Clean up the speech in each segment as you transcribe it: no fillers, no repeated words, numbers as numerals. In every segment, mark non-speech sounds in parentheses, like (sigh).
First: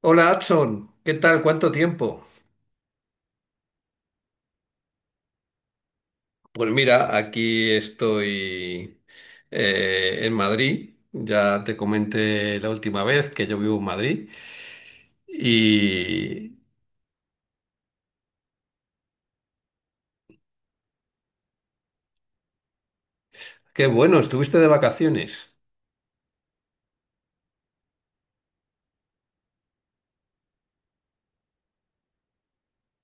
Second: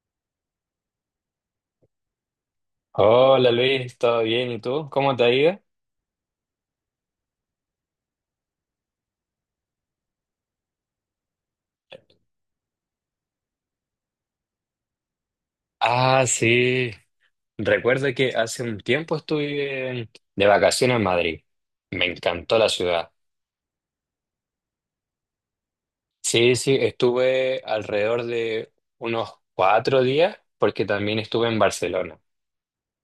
Hola, Adson. ¿Qué tal? ¿Cuánto tiempo? Hola Luis, ¿todo bien? ¿Y tú? ¿Cómo te ha ido? Pues mira, aquí estoy en Madrid. Ya te comenté la última vez que yo vivo en Madrid. Ah, Y sí. Recuerdo que hace un tiempo de vacaciones en Madrid. Me encantó la ciudad. qué bueno, estuviste de vacaciones. Sí, sí, estuve alrededor de unos 4 días porque también estuve en Barcelona.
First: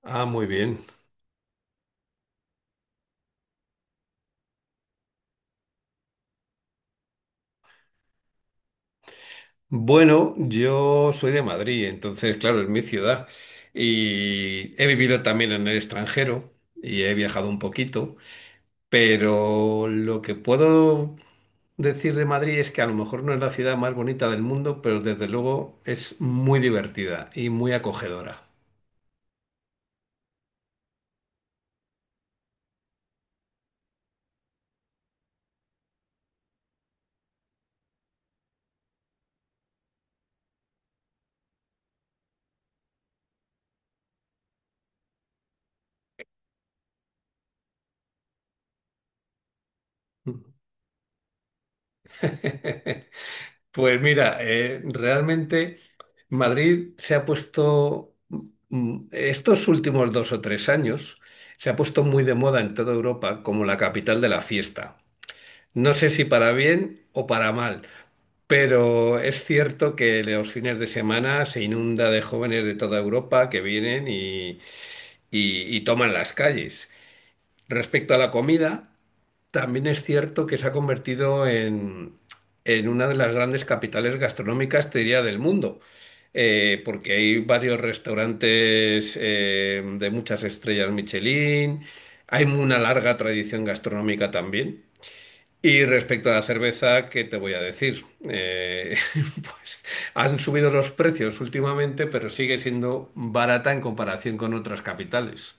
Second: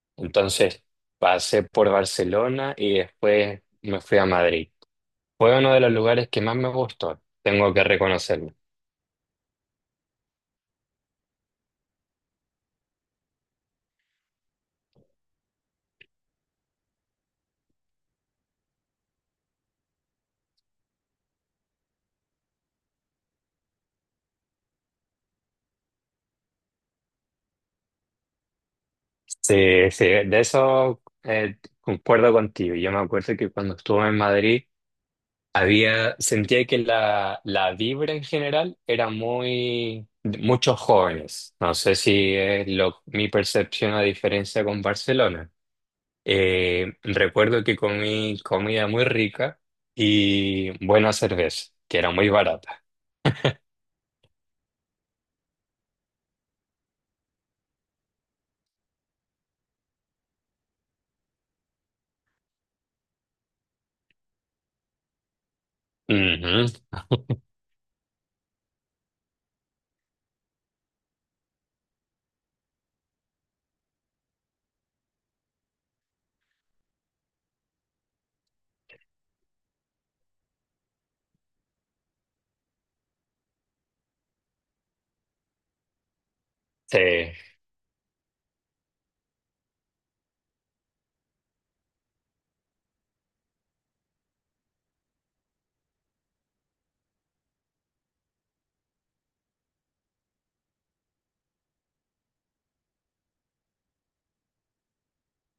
Ah, muy bien. Entonces pasé por Barcelona y después me fui a Madrid. Fue uno de los lugares que más me gustó, tengo que reconocerlo. Bueno, yo soy de Madrid, entonces, claro, es mi ciudad. Y he vivido también en el extranjero y he viajado un poquito. Pero lo que puedo decir de Madrid es que a lo mejor no es la ciudad más bonita del mundo, pero desde luego es muy divertida y muy acogedora. Sí, sí, de eso concuerdo contigo. Yo me acuerdo que cuando estuve en Madrid había, sentía que la vibra en general era muy, muchos jóvenes. No sé si es lo, mi percepción a diferencia con Barcelona. Recuerdo que comí comida muy rica y buena cerveza, que era muy barata. (laughs) Pues mira, realmente Madrid se ha puesto, estos últimos dos o tres años, se ha puesto muy de moda en toda Europa como la capital de la fiesta. No sé si para Ujú, bien o para mal, pero es cierto que los fines de semana se inunda de jóvenes de toda Europa que vienen y toman las calles. Respecto a la comida, también es cierto que se ha convertido en una de las grandes capitales gastronómicas, te diría, del mundo. Porque sí. hay varios restaurantes de muchas estrellas Michelin, hay una larga tradición gastronómica también. Y respecto a la cerveza, ¿qué te voy a decir? (laughs) Pues han subido los precios últimamente, pero sigue siendo barata en comparación con otras capitales.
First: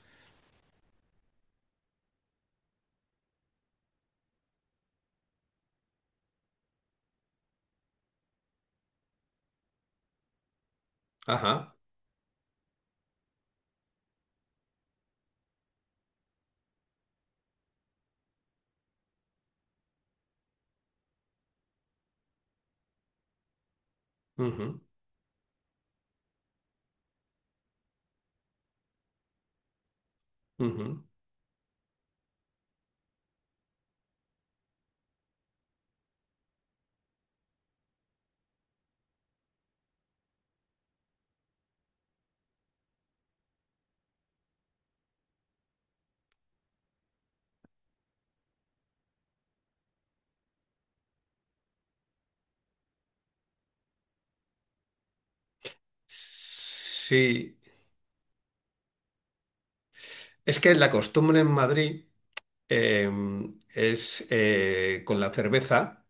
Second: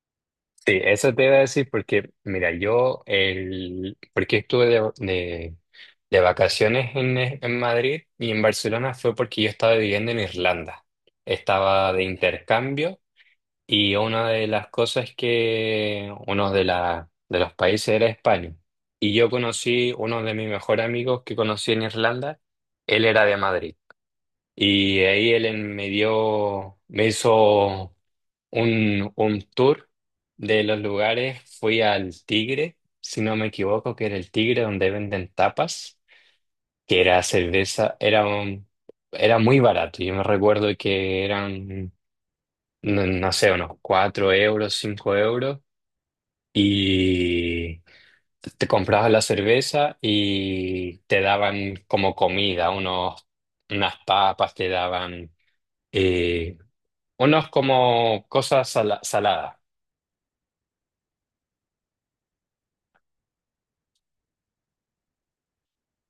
Sí, eso te iba a decir porque, mira, yo, el, porque de vacaciones en Madrid y en Barcelona fue porque yo estaba viviendo en Irlanda. Ajá. Estaba de intercambio y una de las cosas que, de los países era España. Y yo conocí uno de mis mejores amigos que conocí en Irlanda, él era de Madrid. Ujú, Me dio, me hizo un tour de los ujú. lugares. Fui al Tigre, si no me equivoco, que era el Tigre donde venden tapas, que era cerveza, era muy barato. Yo me recuerdo que eran, no, no sé, unos 4 euros, 5 euros, y te comprabas la cerveza y te daban como comida, unas papas, te daban eh, unos Sí. como saladas. Es que la costumbre en Madrid eh, es con la cerveza,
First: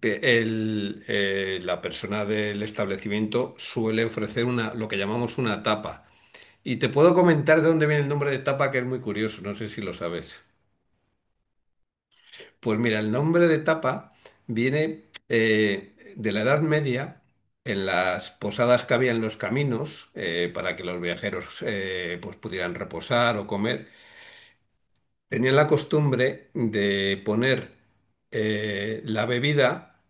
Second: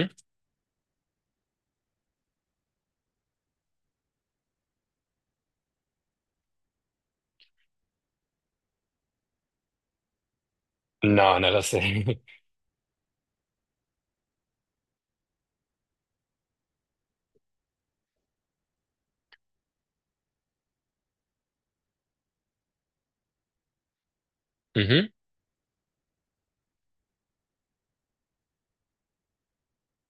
que la persona del establecimiento suele ofrecer una, lo que llamamos una tapa. Y te puedo comentar de dónde viene el nombre de tapa, que es muy curioso, no sé si lo sabes. No, no lo sé. (laughs) Pues mira, el nombre de tapa viene de la Edad Media, en las posadas que había en los caminos, para que los viajeros pues pudieran reposar o comer. Ujú. Tenían la costumbre de poner la bebida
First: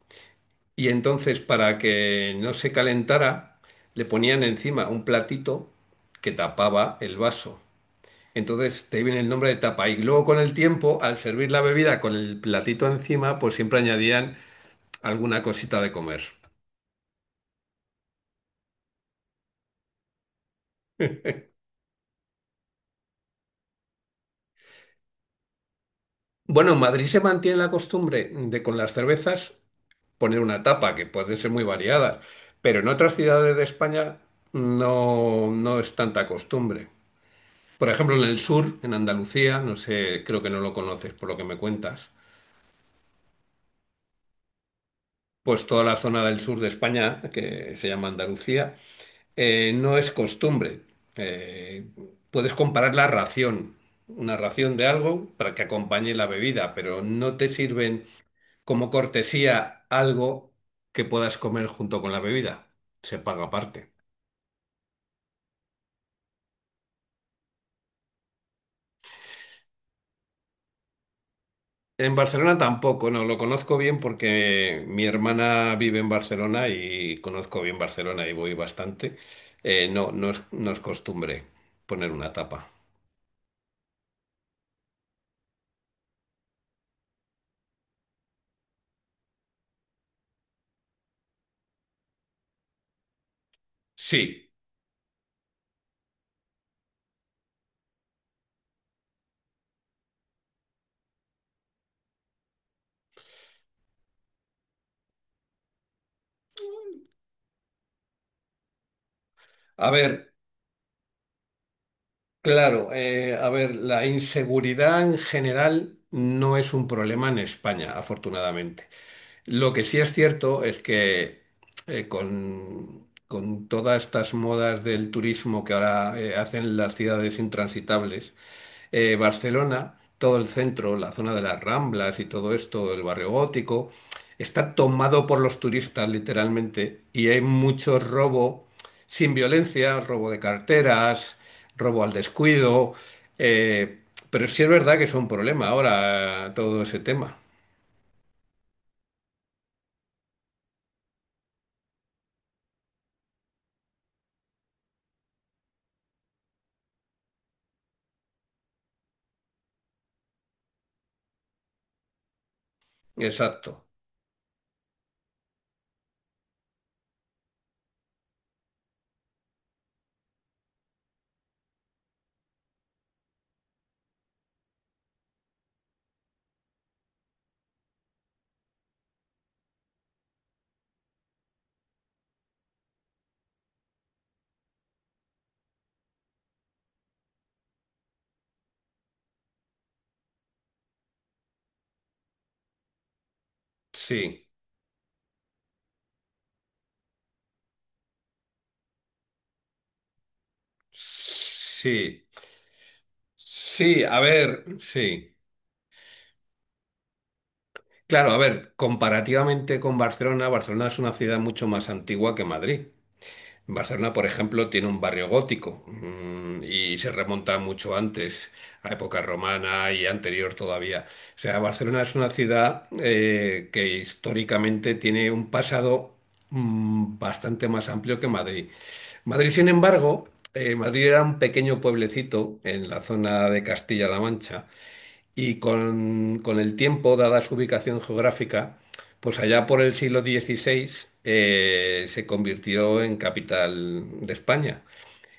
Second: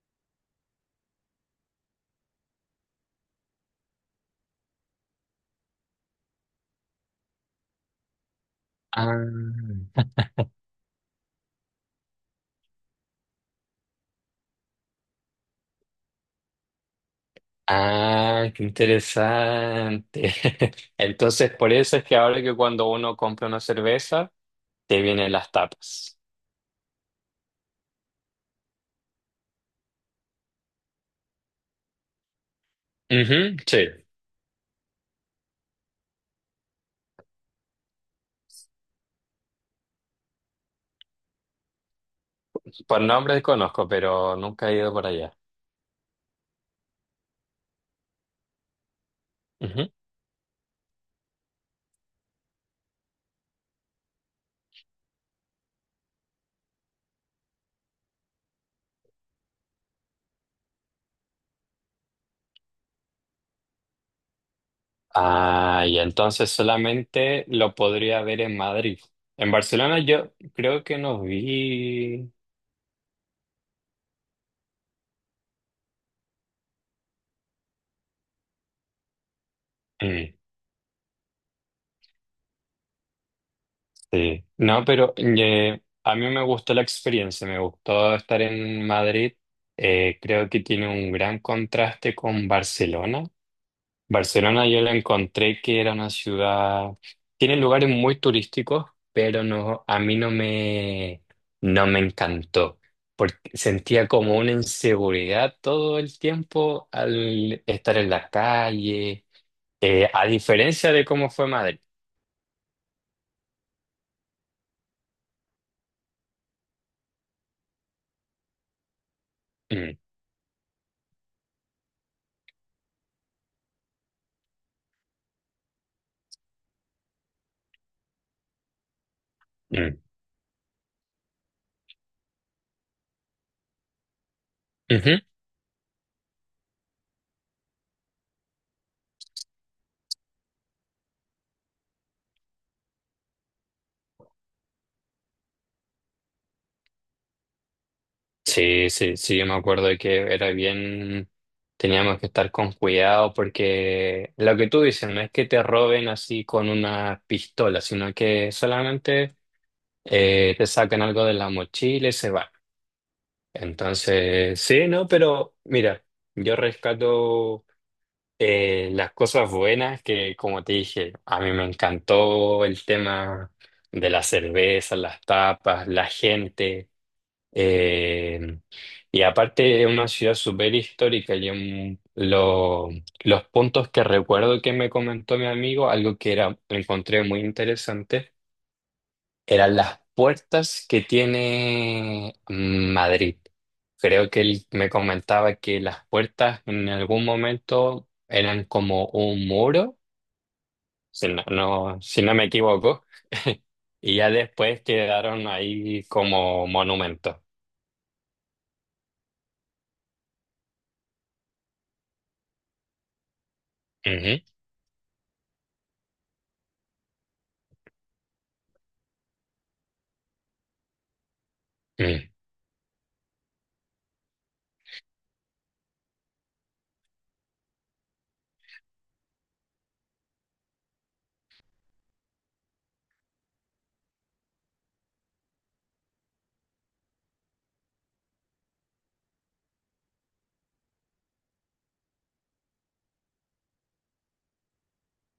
y entonces para que no se calentara, le ponían encima un platito que tapaba el vaso. Entonces te viene el nombre de Ah, tapa. Y luego con el tiempo, al servir la bebida con el platito encima, pues siempre añadían alguna cosita de comer. ah, qué interesante. (laughs) Entonces, por eso es que ahora que cuando uno compra una cerveza, te vienen las tapas. Bueno, en Madrid se mantiene la costumbre de con las cervezas poner una tapa, que pueden ser muy variadas, pero en otras ciudades Ujú, de sí, España no es tanta costumbre. Por ejemplo, en el sur, en Andalucía, no sé, creo que no lo conoces por lo que me cuentas, por nombre conozco, pero nunca he ido por allá. pues toda la zona del sur de España, que se llama Andalucía, Ujú. no es costumbre. Eh, Puedes comparar la ración, una ración de algo para que acompañe la bebida, pero no te sirven como cortesía algo que puedas comer junto con la bebida. Se paga aparte. Ah, y entonces solamente lo podría ver en Madrid. En Barcelona yo creo que no En vi. Barcelona tampoco, no, lo conozco bien porque mi hermana vive en Barcelona y conozco bien Barcelona y voy bastante. Mm. No es costumbre poner una tapa. Sí, no, pero a mí me gustó la experiencia, me gustó estar en Madrid. Creo que tiene un gran contraste con Barcelona. Sí, Barcelona yo la encontré que era una ciudad, tiene lugares muy turísticos, pero no, a mí no me, no me encantó, porque sentía como una inseguridad todo el tiempo al estar en la calle, a a ver, diferencia de cómo fue Madrid. claro, a ver, la inseguridad en general no es un problema en España, afortunadamente. Lo que Mm, sí es cierto es que con todas estas modas del turismo que ahora hacen las ciudades intransitables, Barcelona, mm, todo el centro, la zona de las Ramblas y todo esto, el barrio gótico, está ujú. tomado por los turistas literalmente y hay mucho robo sin violencia, robo de carteras, robo al descuido, eh, pero sí es verdad que es un problema ahora todo ese tema. Sí, sí, sí, yo me acuerdo de que era bien, teníamos que estar con cuidado porque lo que tú dices no es que te roben así con una pistola, sino que solamente te sacan algo de la mochila y se van. Exacto, Entonces, sí, no, pero mira, yo rescato las cosas buenas que, como te dije, a mí me encantó el tema de la cerveza, las tapas, la gente. Eh, y aparte es una ciudad súper histórica y los puntos que recuerdo que me comentó mi amigo, algo que era, encontré muy interesante, eran las puertas que tiene mm, Madrid. Creo que sí. él me comentaba que las puertas en algún momento eran como un muro, si si Sí, no me equivoco, sí, y a ya ver, después sí. quedaron ahí como monumentos. Claro, a ver, comparativamente con Barcelona, Barcelona es una ciudad mucho más antigua que Madrid. Barcelona, por Ujú. ejemplo, tiene un barrio gótico, y se remonta mucho antes, a época romana y anterior todavía. O sea, Barcelona es una ciudad que históricamente tiene un pasado, bastante más amplio que Madrid. Madrid, sin embargo, Madrid era un pequeño pueblecito en la zona de Castilla-La Mancha y con el tiempo, dada su ubicación geográfica, pues allá por el siglo XVI se convirtió en capital de España.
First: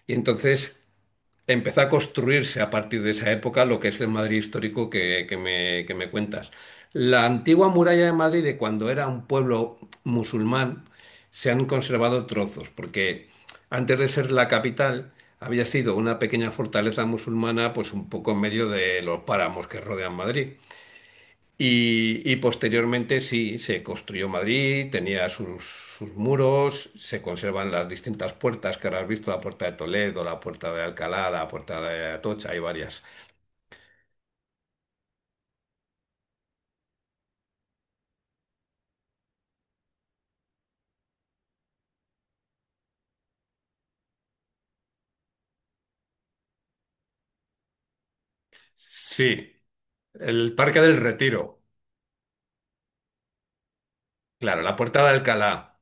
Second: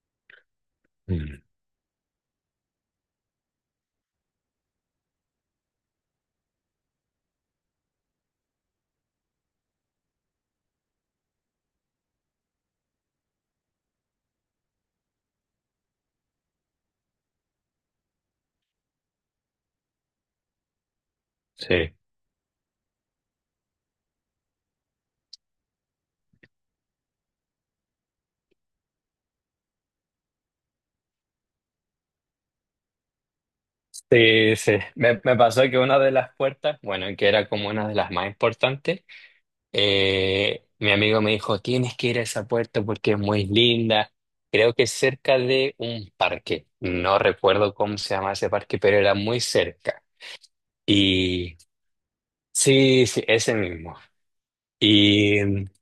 Y entonces Mm, mm, empezó a construirse a partir de esa época lo que es el Madrid histórico que me cuentas. La antigua muralla de Madrid, de cuando era un pueblo musulmán, se han conservado trozos, porque antes de ser la capital había sido una pequeña fortaleza musulmana, pues un poco en medio de los páramos que rodean Madrid. sí. Y posteriormente sí, se construyó Madrid, tenía sus, sus muros, se conservan las distintas puertas que ahora has visto, la puerta de Toledo, la puerta de Alcalá, la puerta de Atocha, hay varias. Sí, sí. Me pasó que una de las puertas, bueno, que era como una de las más importantes, mi amigo me dijo, tienes que ir a esa puerta porque es muy linda. Creo que es cerca de un parque. No recuerdo cómo se llama ese parque, pero era muy Sí, cerca. el Parque del Y Retiro, sí, sí, ese mismo. claro, la puerta de Y mm, Alcalá.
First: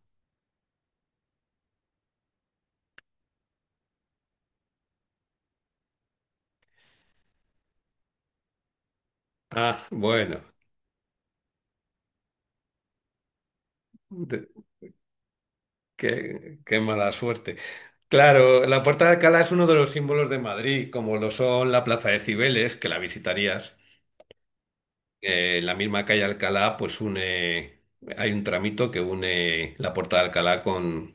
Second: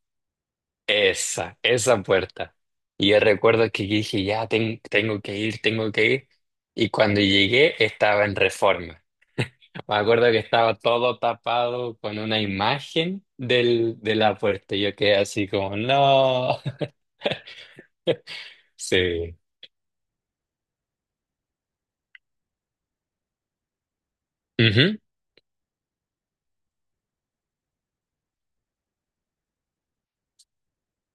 esa puerta. Y yo recuerdo que dije, ya tengo que ir, tengo que ir. Y cuando llegué estaba en Reforma. Ah, Me acuerdo que bueno, estaba todo tapado con una imagen del, de la de- puerta. Yo quedé así como, no. qué, qué (laughs) mala suerte. Claro, la puerta de Sí. Alcalá es uno de los símbolos de Madrid, como lo son la Plaza de Cibeles, que la visitarías. Ujú, La misma calle Alcalá, pues une, hay un tramito que une la Puerta de Alcalá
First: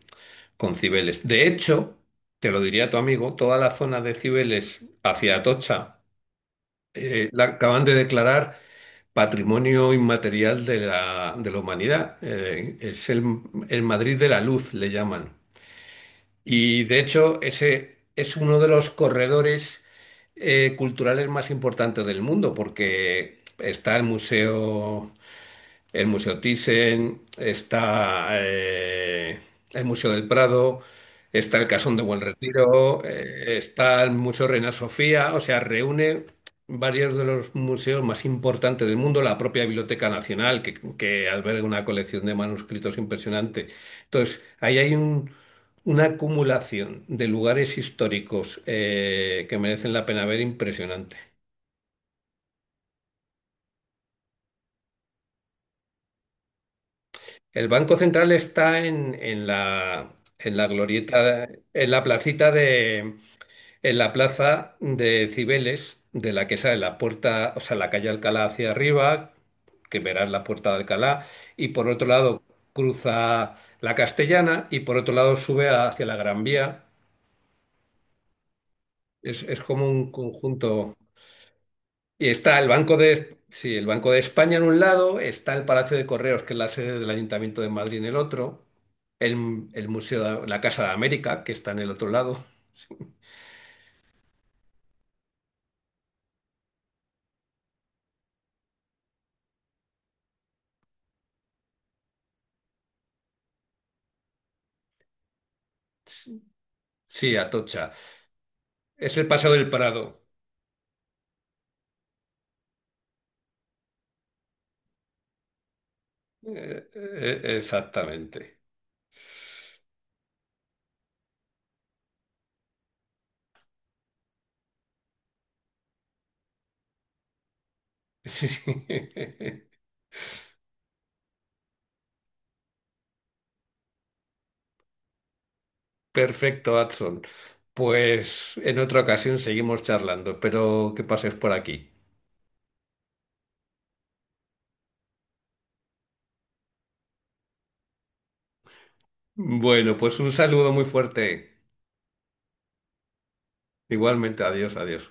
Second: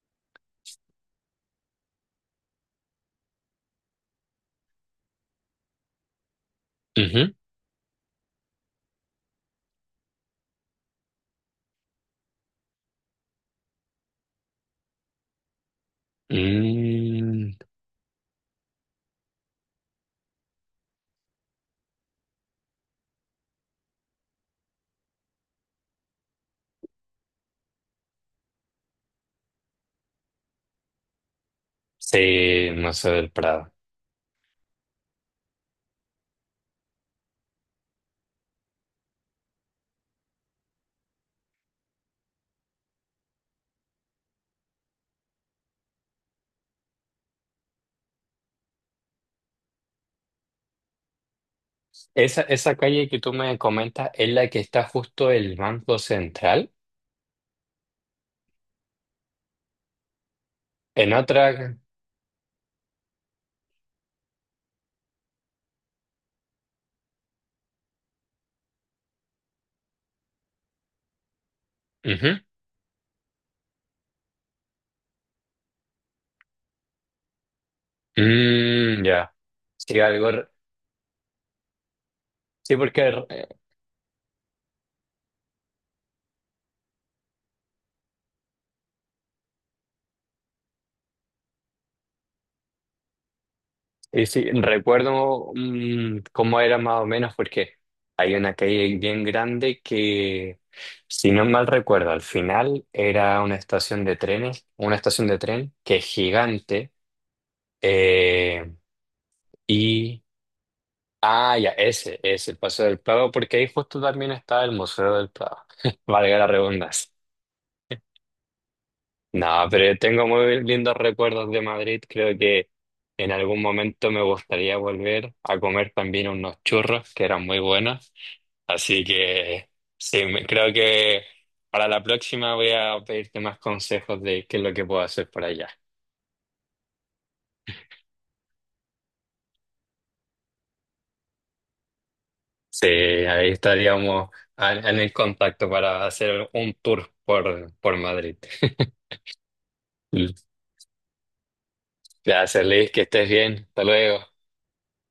con Cibeles. De hecho, te lo diría tu amigo, toda la zona de Cibeles hacia Atocha, ujú. la acaban de declarar Patrimonio Inmaterial de de la Humanidad. Es el Madrid de la Luz, le llaman. Y de hecho, Mm. ese es uno de los corredores culturales más importantes del mundo, porque está el Museo Thyssen, está el Museo del Prado, está el Casón de Buen Sí, Retiro, Museo del Prado. está el Museo Reina Sofía, o sea, reúne varios de los museos más importantes del mundo, la propia Biblioteca Nacional, que alberga una colección de manuscritos impresionante. Entonces, ahí hay un- una acumulación de lugares históricos que merecen la pena ver impresionante. Esa calle que tú me comentas es la que está justo el Banco Central. El Banco Central está en la En glorieta, otra. en la placita de, en la plaza de Cibeles, de la que sale la puerta, o sea, la calle Alcalá hacia arriba, que verás la puerta de Alcalá, y por otro Ujú. lado cruza la Castellana y por otro lado sube hacia la Gran Vía. Mm, ya. Es como Sí, un algo. re- conjunto. Y está el Sí, Banco porque de, sí, el Banco de España en un lado, está el Palacio de Correos, que es la sede del Ayuntamiento de Madrid en el otro, el Museo de la Casa de América, que está en el otro lado. y sí, recuerdo mm, cómo era más o menos porque hay una calle bien grande que, si no mal recuerdo, al final era una estación de trenes, una estación de tren que es Sí, gigante sí, Atocha. eh, Es el Paseo del Prado. y... Ah, ya, ese, el Paseo del Prado, porque ahí justo también está el Museo del Prado, (laughs) valga la redundancia. Exactamente. No, pero tengo muy lindos recuerdos de Madrid. Creo que en algún momento me gustaría volver a comer también unos churros que eran muy buenos. Sí. Así que (laughs) sí, creo que para la próxima voy a pedirte más consejos de qué es lo que puedo hacer por allá. Perfecto, Adson. Pues en otra ocasión seguimos charlando, espero que pases por aquí. Sí, ahí estaríamos en el contacto para hacer un tour por Madrid. (laughs) Bueno, pues un saludo muy fuerte. Gracias, Luis, que estés bien. Hasta luego. Igualmente, adiós, adiós.